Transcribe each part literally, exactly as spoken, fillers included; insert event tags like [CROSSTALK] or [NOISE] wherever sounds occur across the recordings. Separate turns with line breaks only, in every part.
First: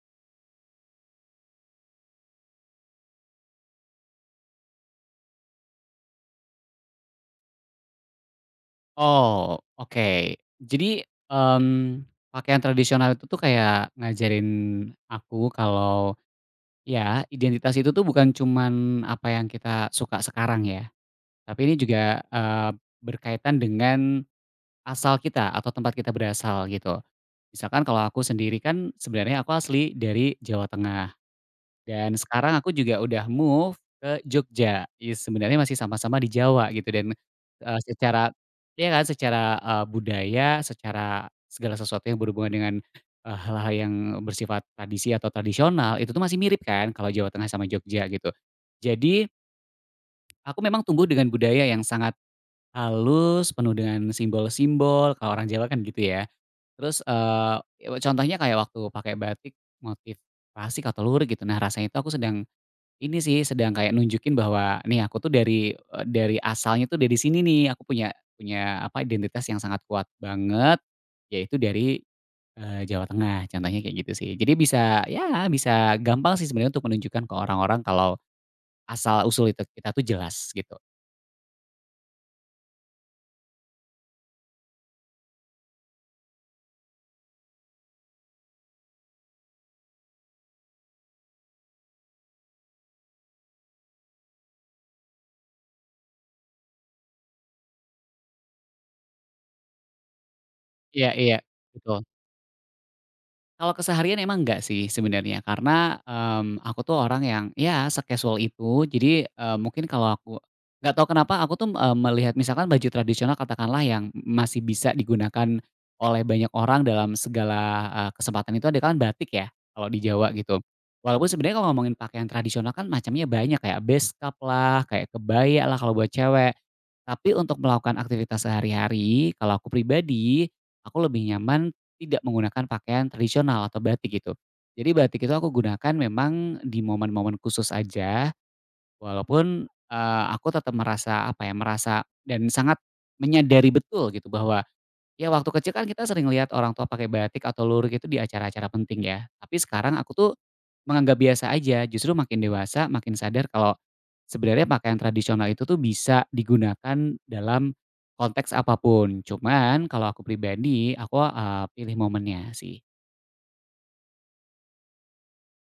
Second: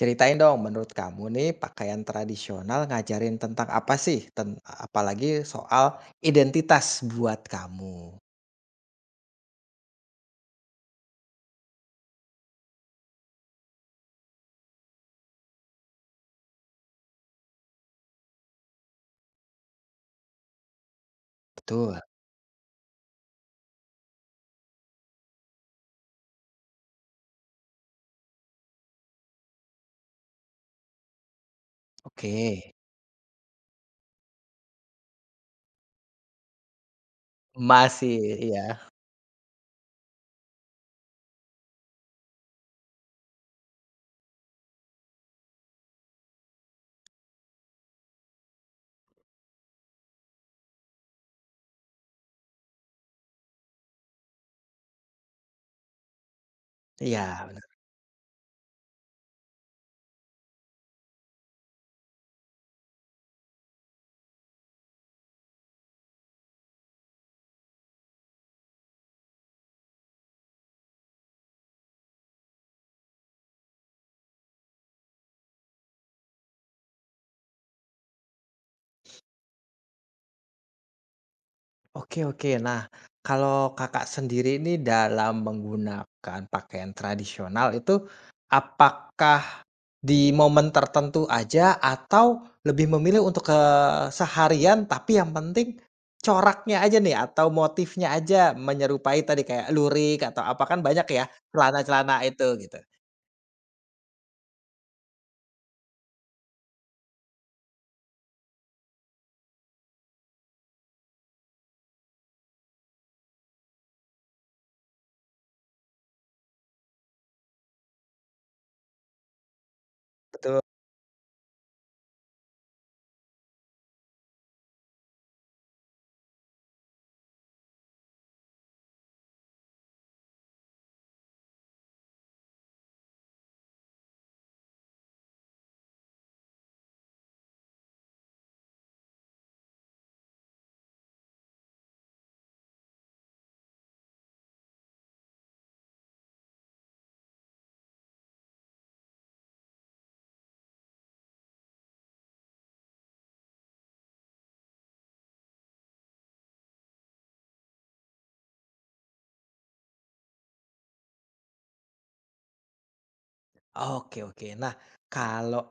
Ceritain dong, menurut kamu nih pakaian tradisional ngajarin tentang apa sih? Ten apalagi soal identitas buat kamu.
Oh, oke. Jadi, mmm, pakaian tradisional itu tuh kayak ngajarin aku kalau ya identitas itu tuh bukan cuman apa yang kita suka sekarang ya, tapi ini
Betul,
juga, eee, berkaitan dengan asal kita atau tempat kita berasal gitu. Misalkan kalau aku sendiri kan sebenarnya aku asli dari Jawa Tengah. Dan
oke.
sekarang aku juga udah move ke Jogja, ya sebenarnya masih sama-sama di Jawa gitu dan, eee,
Masih,
secara
iya.
iya kan, secara, eee, budaya, secara segala sesuatu yang berhubungan dengan, eee, hal-hal yang bersifat tradisi atau tradisional, itu tuh masih mirip kan kalau Jawa Tengah sama Jogja gitu. Jadi, aku memang tumbuh dengan budaya yang sangat halus, penuh dengan simbol-simbol, kalau orang Jawa kan gitu ya. Terus,
Iya,
eee,
bener.
contohnya kayak waktu pakai batik motif klasik atau lurik gitu, nah rasanya itu aku sedang ini sih sedang kayak nunjukin bahwa, "Nih aku tuh dari, eee, dari asalnya tuh dari sini nih, aku punya punya apa, identitas yang sangat kuat banget, yaitu dari, eee, Jawa Tengah." Contohnya kayak gitu sih. Jadi bisa ya bisa gampang sih sebenarnya untuk menunjukkan ke orang-orang kalau asal usul itu kita tuh jelas gitu.
Oke, oke. Nah, kalau Kakak sendiri ini dalam menggunakan pakaian tradisional itu, apakah di momen tertentu aja atau lebih memilih untuk ke eh, seharian tapi yang penting coraknya aja nih atau motifnya aja menyerupai tadi kayak lurik atau apa kan banyak
Iya
ya
iya, betul.
celana-celana itu gitu.
Kalau keseharian emang enggak sih sebenarnya karena, mmm, aku tuh orang yang ya se-casual itu jadi, eee, mungkin kalau aku nggak tahu kenapa aku tuh, eee, melihat misalkan baju tradisional katakanlah yang masih bisa digunakan oleh banyak orang dalam segala, eee, kesempatan itu ada kan batik ya kalau di Jawa gitu.
Betul.
Walaupun sebenarnya kalau ngomongin pakaian tradisional kan macamnya banyak kayak beskap lah, kayak kebaya lah kalau buat cewek. Tapi untuk melakukan aktivitas sehari-hari, kalau aku pribadi, aku lebih nyaman tidak menggunakan pakaian tradisional atau batik gitu. Jadi batik itu aku gunakan memang di momen-momen khusus aja, walaupun, eee, aku tetap merasa, apa ya, merasa dan sangat menyadari betul gitu bahwa ya waktu kecil kan kita sering lihat orang tua pakai batik atau lurik itu di acara-acara penting ya. Tapi sekarang aku tuh menganggap biasa aja, justru makin dewasa makin sadar kalau sebenarnya pakaian tradisional itu tuh bisa digunakan dalam konteks apapun. Cuman kalau aku pribadi, aku eee, pilih momennya sih.
Oke, oke. Nah, kalau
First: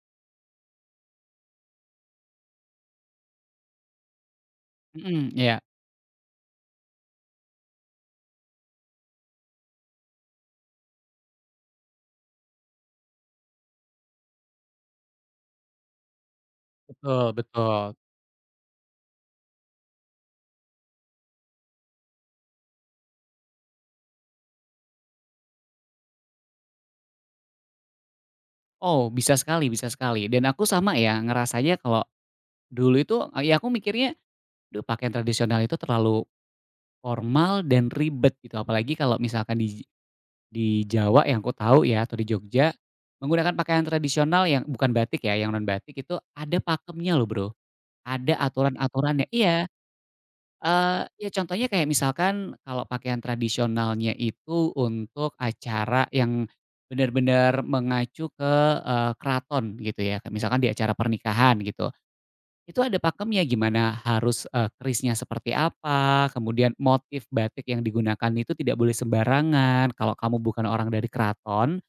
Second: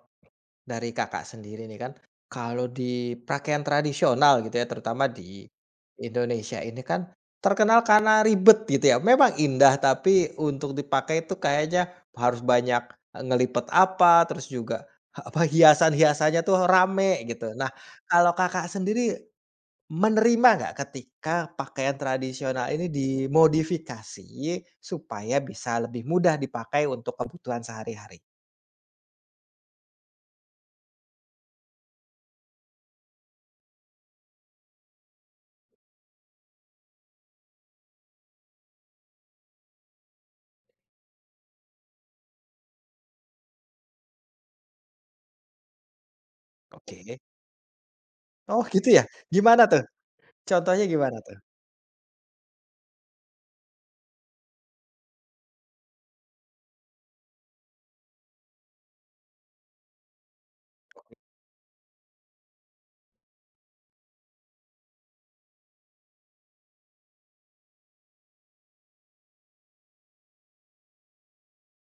Dari Kakak sendiri nih kan, kalau di pakaian tradisional gitu ya, terutama
Mhm,
di
iya.
Indonesia ini kan terkenal karena ribet gitu ya. Memang indah, tapi untuk dipakai itu kayaknya harus banyak, e, ngelipet apa, terus juga [LAUGHS] apa, hiasan-hiasannya tuh
Betul
rame gitu. Nah,
betul.
kalau Kakak sendiri menerima nggak ketika pakaian tradisional ini dimodifikasi supaya bisa lebih mudah dipakai untuk kebutuhan sehari-hari?
Oh bisa sekali bisa sekali dan aku sama ya ngerasanya kalau dulu itu, e, ya aku mikirnya, duh pakaian tradisional itu terlalu formal dan ribet gitu apalagi kalau misalkan di di Jawa yang aku tahu ya atau di Jogja, menggunakan pakaian tradisional yang bukan batik ya, yang non batik itu ada pakemnya
Oke.
loh Bro, ada
Oh gitu ya?
aturan-aturannya
Gimana
iya,
tuh? Contohnya
eee,
gimana
ya
tuh?
contohnya kayak misalkan kalau pakaian tradisionalnya itu untuk acara yang benar-benar mengacu ke, eee, keraton gitu ya, kayak misalkan di acara pernikahan gitu, itu ada pakemnya gimana harus, eee, kerisnya seperti apa, kemudian motif batik yang digunakan itu tidak boleh sembarangan, kalau kamu bukan orang dari keraton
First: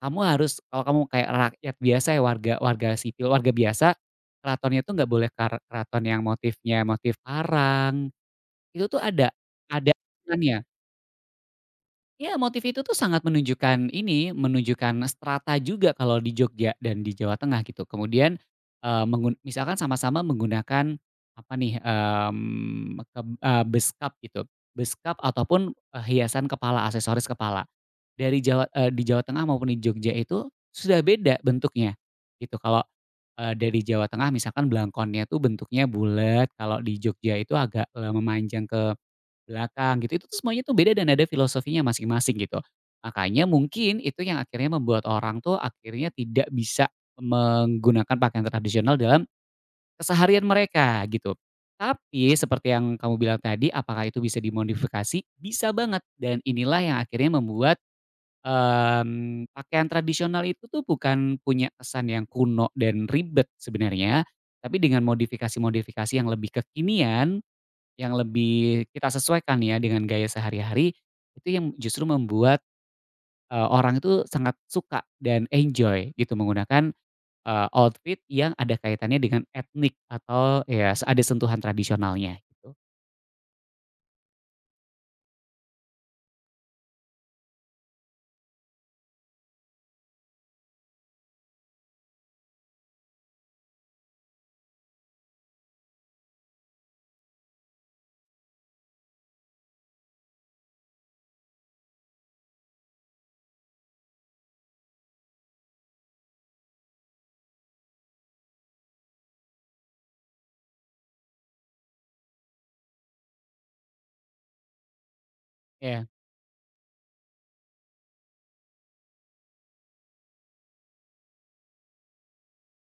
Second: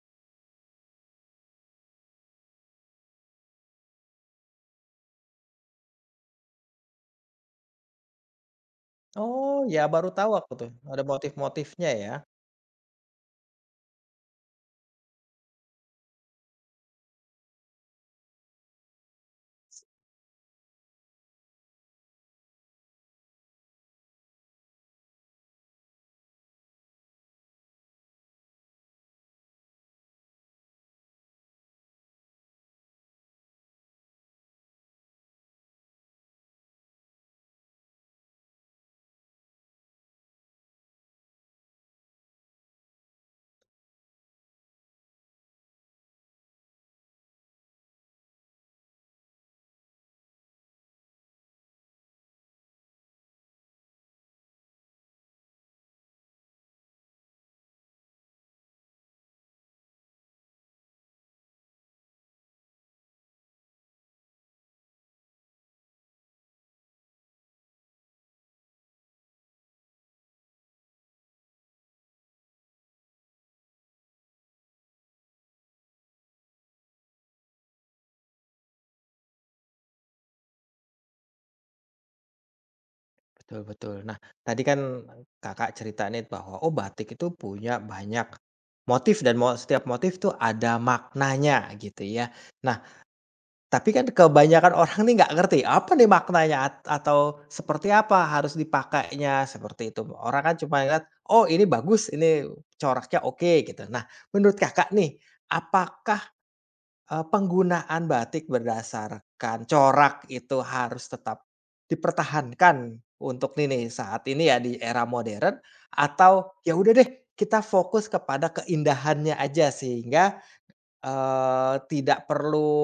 kamu harus kalau kamu kayak rakyat biasa ya, warga warga sipil, warga biasa, keratonnya itu nggak boleh kar keraton yang motifnya motif parang, itu tuh ada
Oh, ya
ada
baru tahu aku tuh, ada motif-motifnya ya.
ya motif itu tuh sangat menunjukkan ini, menunjukkan strata juga kalau di Jogja dan di Jawa Tengah gitu. Kemudian, eee, mengun misalkan sama-sama menggunakan apa nih, mmm, keb eee, beskap gitu, beskap ataupun, eee, hiasan kepala, aksesoris kepala. Dari Jawa eee, di Jawa Tengah maupun di Jogja itu sudah beda bentuknya gitu. Kalau, eee, dari Jawa Tengah misalkan belangkonnya tuh bentuknya bulat, kalau di Jogja itu agak, eee, memanjang ke belakang gitu. Itu tuh semuanya tuh beda dan ada filosofinya masing-masing gitu. Makanya mungkin itu yang akhirnya membuat orang tuh akhirnya tidak bisa menggunakan pakaian tradisional dalam keseharian mereka gitu. Tapi seperti yang kamu bilang tadi apakah itu bisa dimodifikasi? Bisa banget dan inilah yang akhirnya membuat, mmm, pakaian tradisional itu tuh bukan punya kesan yang kuno dan ribet sebenarnya, tapi dengan modifikasi-modifikasi yang lebih kekinian yang lebih kita sesuaikan ya dengan gaya sehari-hari, itu yang justru membuat, eee, orang itu sangat suka dan enjoy gitu menggunakan, eee, outfit yang ada kaitannya dengan etnik atau ya ada sentuhan tradisionalnya gitu.
Betul, betul. Nah, tadi kan Kakak cerita nih bahwa, oh batik itu punya banyak motif dan mo setiap motif tuh ada maknanya gitu ya. Nah, tapi kan kebanyakan [LAUGHS] orang nih nggak ngerti, apa nih maknanya at atau seperti apa harus dipakainya, seperti itu. Orang kan cuma lihat, "Oh ini bagus, ini coraknya oke," gitu. Nah, menurut Kakak nih, apakah Eee, penggunaan batik berdasarkan corak itu harus tetap dipertahankan untuk ini nih, saat ini ya di era modern
Ya,
atau ya udah deh kita fokus kepada keindahannya aja sehingga, eee, tidak perlu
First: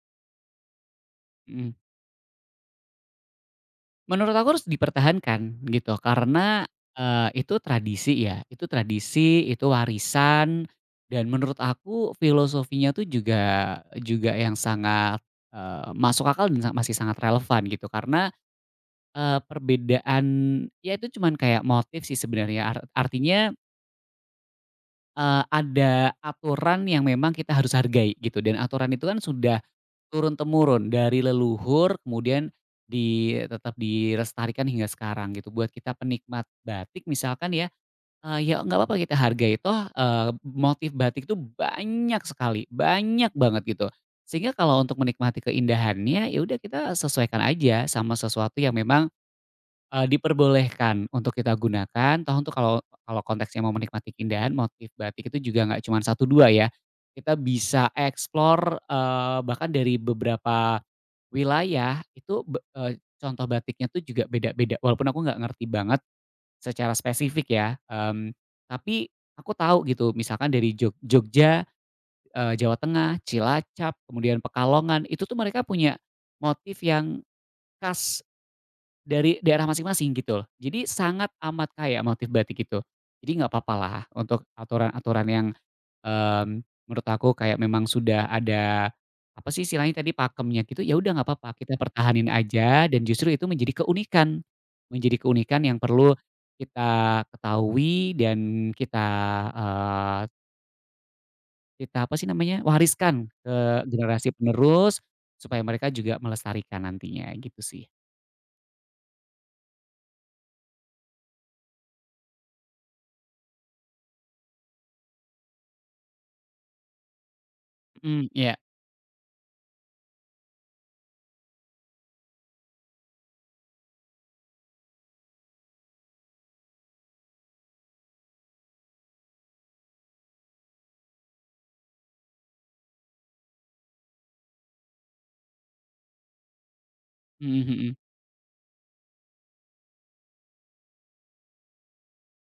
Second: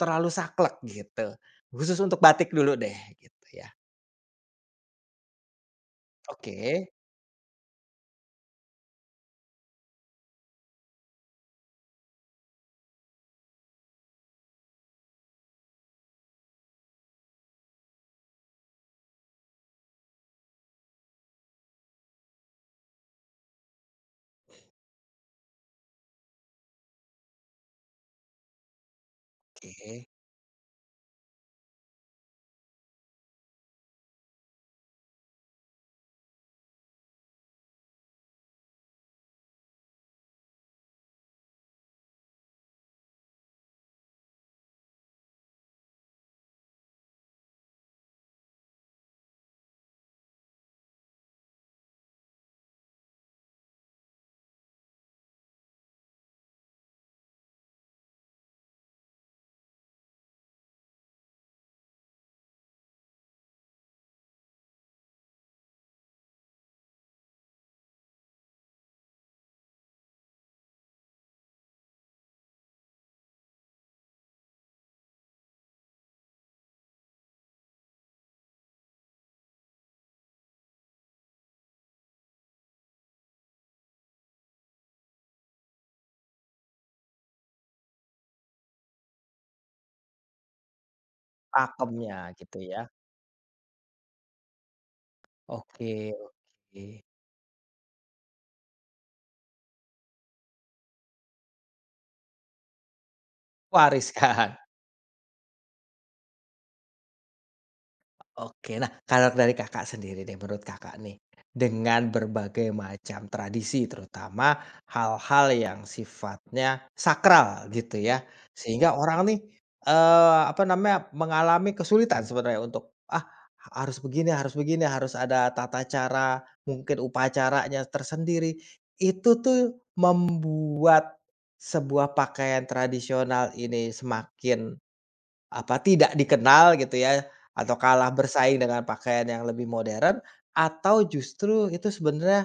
terlalu saklek gitu.
mhm.
Khusus untuk batik dulu deh gitu ya.
Menurut aku harus dipertahankan gitu
Oke,
karena, eee, itu tradisi ya, itu tradisi, itu warisan, dan menurut aku filosofinya tuh juga juga yang sangat, eee, masuk akal dan sa masih sangat relevan gitu karena Eee, perbedaan ya itu cuman kayak motif sih sebenarnya ar artinya, eee, ada aturan yang memang kita harus hargai gitu dan aturan itu kan sudah
oke,
turun-temurun dari leluhur kemudian di tetap dilestarikan hingga sekarang gitu buat kita penikmat batik misalkan ya, eee, ya nggak apa-apa kita hargai toh, eee, motif batik itu banyak sekali, banyak banget gitu. Sehingga kalau untuk menikmati keindahannya ya udah kita sesuaikan aja sama sesuatu yang memang Eee, diperbolehkan untuk kita gunakan, toh untuk kalau kalau konteksnya mau menikmati keindahan, motif batik itu juga nggak cuma satu dua ya. Kita bisa explore, eee, bahkan dari beberapa wilayah itu be eee, contoh batiknya tuh juga beda-beda. Walaupun aku nggak ngerti banget secara spesifik ya, mmm, tapi aku tahu gitu misalkan dari Jog Jogja, eee, Jawa Tengah, Cilacap, kemudian Pekalongan, itu tuh mereka punya motif yang khas dari daerah masing-masing gitu loh. Jadi sangat amat kaya motif batik itu. Jadi nggak papalah untuk aturan-aturan yang, mmm, menurut aku kayak memang sudah ada, apa sih istilahnya tadi, pakemnya gitu, ya udah nggak apa-apa kita
pakemnya
pertahanin
gitu ya.
aja dan justru itu menjadi keunikan. Menjadi keunikan yang
Oke,
perlu
oke.
kita ketahui dan kita, eee, kita apa sih namanya, wariskan ke generasi
Wariskan.
penerus supaya mereka juga melestarikan nantinya gitu sih.
Oke. Nah, kalau dari Kakak sendiri deh, menurut Kakak nih, dengan berbagai macam tradisi terutama hal-hal yang sifatnya sakral gitu ya,
Mhm, iya.
sehingga orang nih, eee, apa namanya, mengalami kesulitan sebenarnya untuk, "Ah, harus begini harus begini, harus ada tata cara, mungkin upacaranya tersendiri." Itu tuh membuat sebuah pakaian tradisional ini semakin apa, tidak dikenal gitu ya,
Mhm
atau
mhm.
kalah bersaing dengan pakaian yang lebih modern, atau justru itu sebenarnya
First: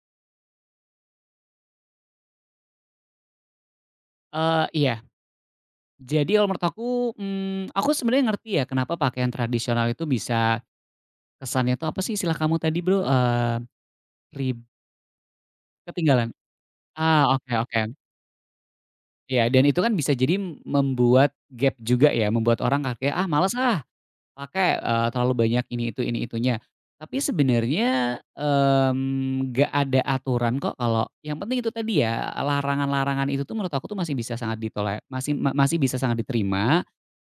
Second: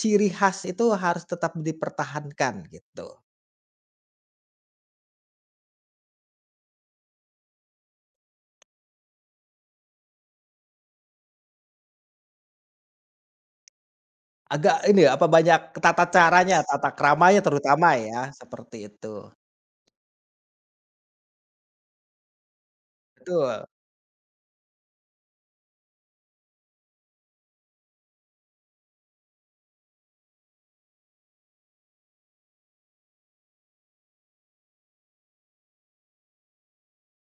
ciri khas itu harus tetap dipertahankan gitu?
Eee, iya. Jadi kalau menurut aku, mmm, aku sebenarnya ngerti ya kenapa pakaian tradisional itu bisa kesannya itu apa sih istilah kamu tadi Bro, eee, rib
Agak ini ya, apa banyak tata
ketinggalan?
caranya, tata
Ah,
keramanya
oke oke.
terutama ya, seperti itu.
Iya dan itu kan bisa jadi membuat gap juga ya, membuat orang kayak, "Ah malas
Betul
ah pakai, eee, terlalu banyak ini itu ini itunya." Tapi sebenarnya, mmm, nggak ada aturan kok kalau yang penting itu tadi ya, larangan-larangan itu tuh menurut aku tuh masih bisa sangat ditolak, masih ma masih bisa sangat diterima.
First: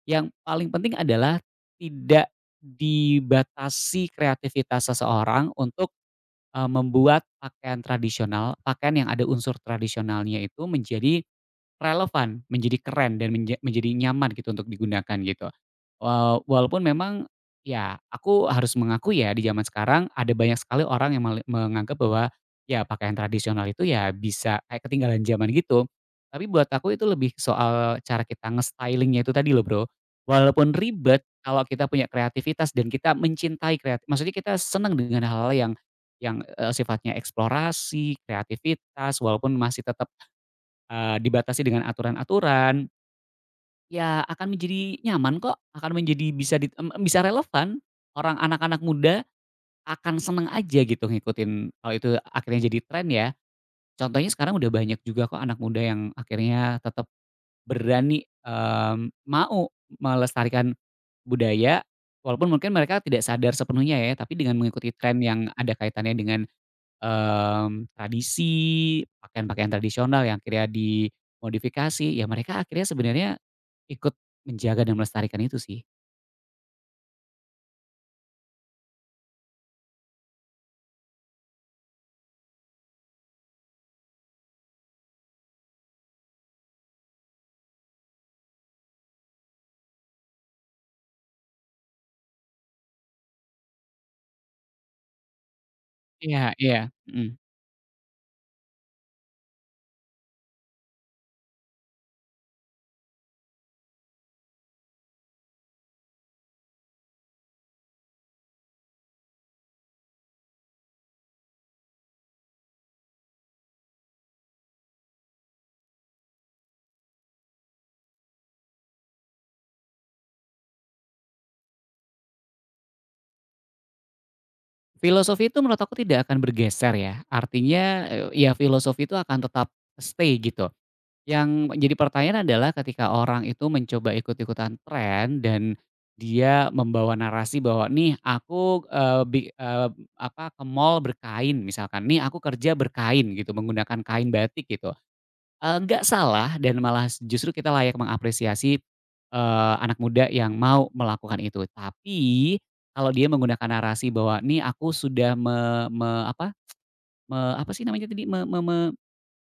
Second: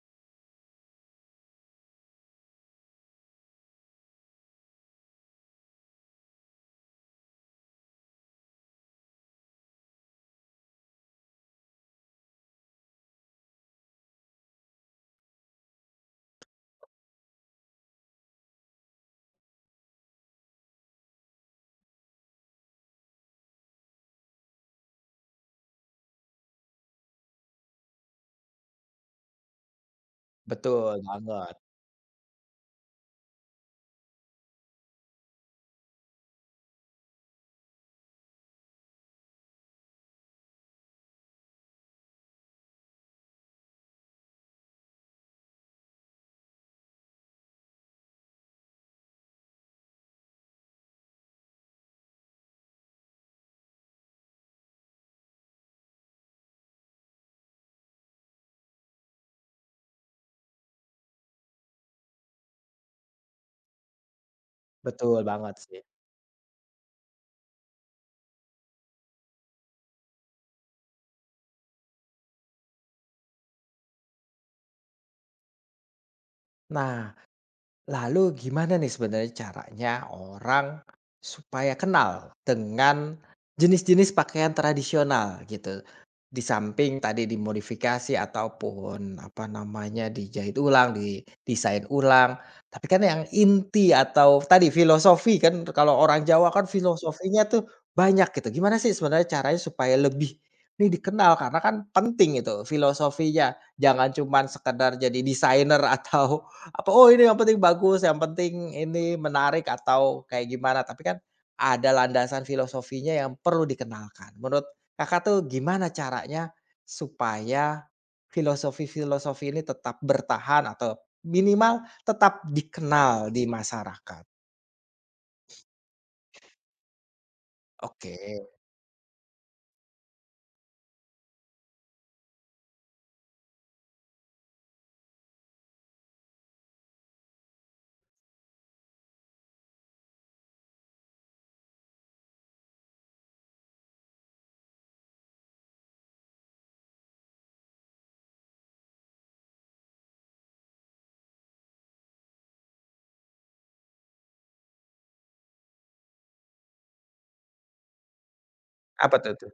Yang paling penting adalah tidak dibatasi kreativitas seseorang untuk, eee, membuat pakaian tradisional, pakaian yang ada unsur tradisionalnya itu menjadi relevan, menjadi keren dan menja menjadi nyaman gitu untuk digunakan gitu. Eee, walaupun memang ya aku harus mengaku ya di zaman sekarang ada banyak sekali orang yang mele menganggap bahwa ya pakaian tradisional itu ya bisa kayak ketinggalan zaman gitu. Tapi buat aku itu lebih soal cara kita nge styling itu tadi loh Bro. Walaupun
betul
ribet,
banget
kalau kita punya kreativitas dan kita mencintai kreatif, maksudnya kita senang dengan hal-hal yang yang, eee, sifatnya eksplorasi, kreativitas, walaupun masih tetap Eee, dibatasi dengan aturan-aturan, ya akan menjadi nyaman kok, akan menjadi bisa dit mmm, bisa relevan. Orang anak-anak muda akan seneng aja gitu ngikutin kalau itu akhirnya jadi tren ya. Contohnya sekarang udah banyak juga kok anak muda yang akhirnya tetap berani, mmm, mau melestarikan budaya, walaupun mungkin mereka tidak sadar sepenuhnya ya, tapi dengan mengikuti
betul
tren yang
banget
ada
sih.
kaitannya dengan Mmm, tradisi, pakaian-pakaian tradisional yang akhirnya dimodifikasi, ya mereka akhirnya sebenarnya ikut menjaga dan melestarikan itu sih.
Nah, Lalu gimana nih sebenarnya caranya orang supaya kenal dengan jenis-jenis pakaian tradisional gitu? Di samping tadi dimodifikasi ataupun apa namanya dijahit ulang, didesain ulang. Tapi kan yang inti atau tadi filosofi kan kalau orang
Iya
Jawa kan
iya, mhm.
filosofinya tuh banyak gitu. Gimana sih sebenarnya caranya supaya lebih ini dikenal karena kan penting itu filosofinya. Jangan cuman sekedar jadi desainer atau apa, "Oh, ini yang penting bagus, yang penting ini menarik," atau kayak gimana, tapi kan ada landasan filosofinya yang perlu dikenalkan. Menurut Kakak tuh gimana caranya supaya filosofi-filosofi ini tetap bertahan atau minimal tetap dikenal di masyarakat?
Filosofi itu menurut aku tidak akan bergeser ya, artinya,
Oke,
eee, ya filosofi itu akan tetap stay gitu. Yang jadi pertanyaan adalah ketika orang itu mencoba ikut-ikutan tren dan dia membawa narasi bahwa, "Nih aku, eee, bi eee, apa, ke mall berkain," misalkan, "Nih aku kerja berkain," gitu, menggunakan kain batik gitu, eee, nggak salah dan malah justru kita layak mengapresiasi, eee, anak muda yang mau melakukan itu. Tapi kalau dia menggunakan narasi bahwa, "Nih aku sudah me me apa, me apa sih namanya tadi?
apa tuh tuh?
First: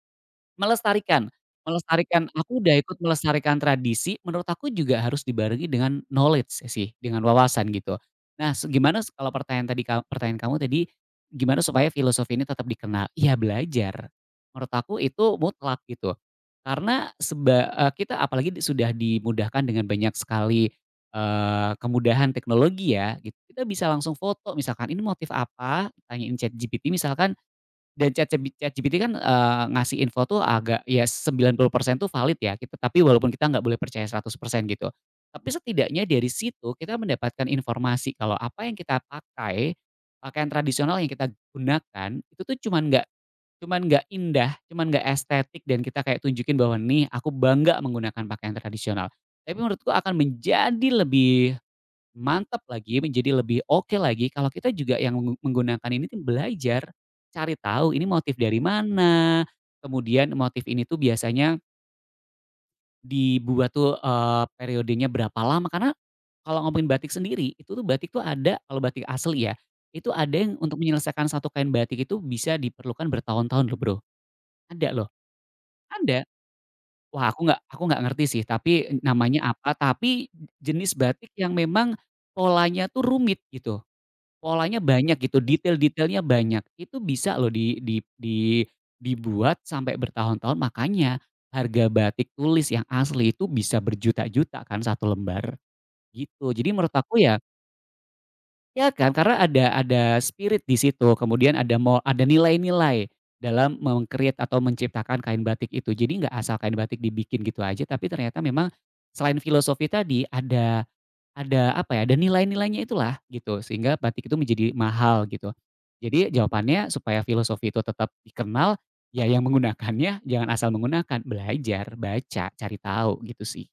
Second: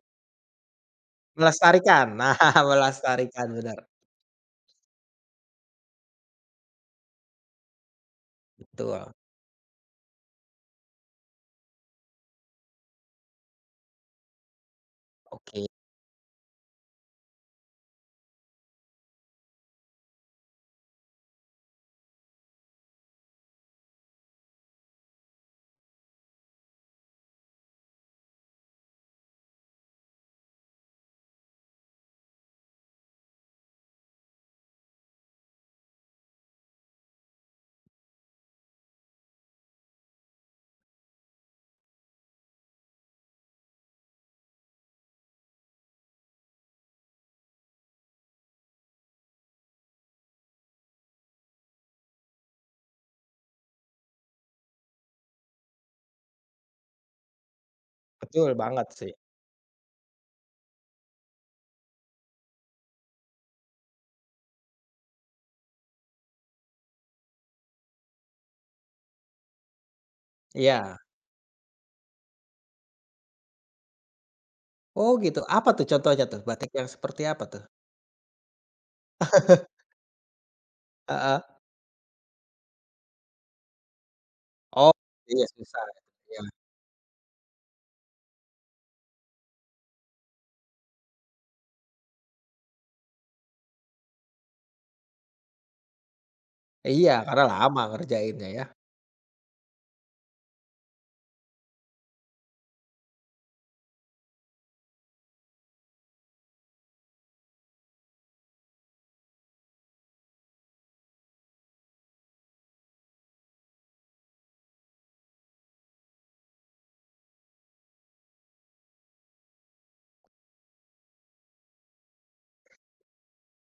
Melestarikan
Melestarikan. [LAUGHS]
melestarikan
Nah,
aku udah ikut
melestarikan,
melestarikan
benar,
tradisi, menurut aku juga harus dibarengi dengan knowledge ya sih, dengan wawasan gitu. Nah, se gimana
betul.
s kalau pertanyaan tadi ka pertanyaan kamu tadi, gimana supaya filosofi ini tetap dikenal? Ya belajar, menurut aku itu
Oke,
mutlak gitu. Karena seba eee, kita apalagi di sudah dimudahkan dengan banyak sekali, eee, kemudahan teknologi ya, gitu. Kita bisa langsung foto misalkan, "Ini motif apa?" Tanyain Chat ChatGPT misalkan dan ChatGB ChatGPT kan, eee, ngasih info tuh agak ya sembilan puluh persen tuh valid ya, kita tapi walaupun kita nggak boleh percaya seratus persen gitu. Tapi setidaknya dari situ kita mendapatkan informasi kalau apa yang kita pakai, pakaian tradisional yang kita gunakan, itu tuh cuman nggak cuman nggak indah, cuman nggak estetik dan kita kayak tunjukin bahwa, "Nih, aku bangga menggunakan pakaian tradisional." Tapi menurutku akan menjadi lebih mantap lagi, menjadi lebih oke lagi kalau kita juga yang menggu menggunakan ini tuh belajar, cari tahu ini motif
betul
dari
banget sih.
mana, kemudian motif ini tuh biasanya dibuat tuh, eee, periodenya berapa lama, karena kalau ngomongin batik sendiri, itu tuh batik tuh ada kalau batik asli ya, itu ada yang untuk
Iya.
menyelesaikan satu kain batik itu bisa diperlukan bertahun-tahun loh Bro, ada loh,
Oh, gitu. Apa tuh
ada.
contohnya tuh? Batik yang seperti
Wah
apa
aku nggak
tuh?
aku nggak ngerti sih tapi namanya apa,
[LAUGHS]
tapi jenis batik
Heeh.
yang memang polanya tuh rumit gitu. Polanya
Oh,
banyak gitu,
iya susah ya.
detail-detailnya
Iya,
banyak. Itu bisa loh di di di dibuat sampai bertahun-tahun, makanya harga batik tulis yang asli itu bisa berjuta-juta kan satu lembar, gitu. Jadi menurut
Iya,
aku ya
karena lama ngerjainnya ya.
ya kan, karena ada ada spirit di situ, kemudian ada mau ada nilai-nilai dalam mengkreat atau menciptakan kain batik itu. Jadi nggak asal kain batik dibikin gitu aja, tapi ternyata memang selain filosofi tadi ada ada, apa ya, ada nilai-nilainya itulah, gitu, sehingga batik itu menjadi mahal, gitu. Jadi jawabannya supaya filosofi itu tetap dikenal, ya yang menggunakannya jangan asal menggunakan, belajar, baca, cari tahu, gitu sih.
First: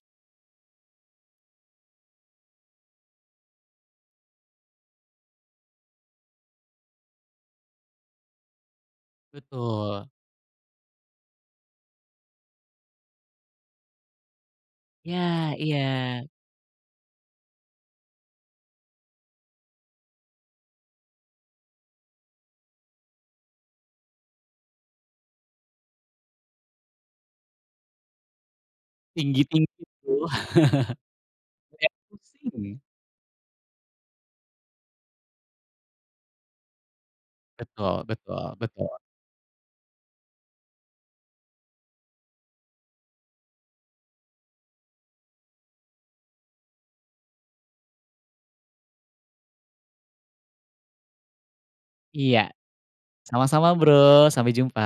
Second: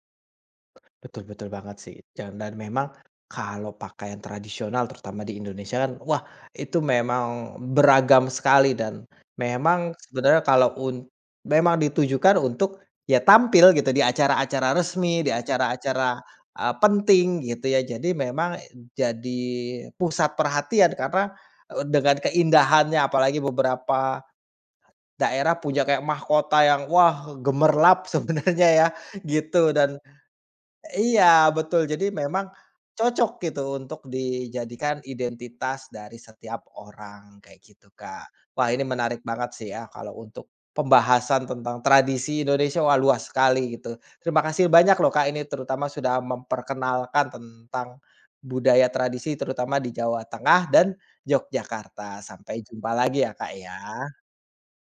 Betul, betul banget sih, dan dan memang kalau pakaian tradisional terutama di Indonesia kan, wah itu memang beragam sekali dan memang
Betul.
sebenarnya kalau un memang ditujukan untuk ya tampil gitu di acara-acara resmi, di
Ya, iya.
acara-acara, eee, penting gitu ya. Jadi memang jadi pusat perhatian karena, eee, dengan keindahannya apalagi beberapa Daerah punya kayak mahkota yang, wah, gemerlap [LAUGHS] sebenarnya ya, gitu
Tinggi-tinggi
dan
itu [LAUGHS]
iya, betul.
banyak
Jadi memang
pusing.
cocok gitu untuk dijadikan identitas dari setiap orang, kayak gitu,
Betul
Kak.
betul
Wah, ini
betul.
menarik banget sih ya kalau untuk pembahasan tentang tradisi Indonesia, wah, luas sekali gitu. Terima kasih banyak loh, Kak, ini terutama sudah memperkenalkan tentang budaya tradisi terutama di Jawa Tengah dan Yogyakarta.
Iya.
Sampai jumpa lagi ya, Kak,
Sama-sama Bro,
ya.
sampai jumpa.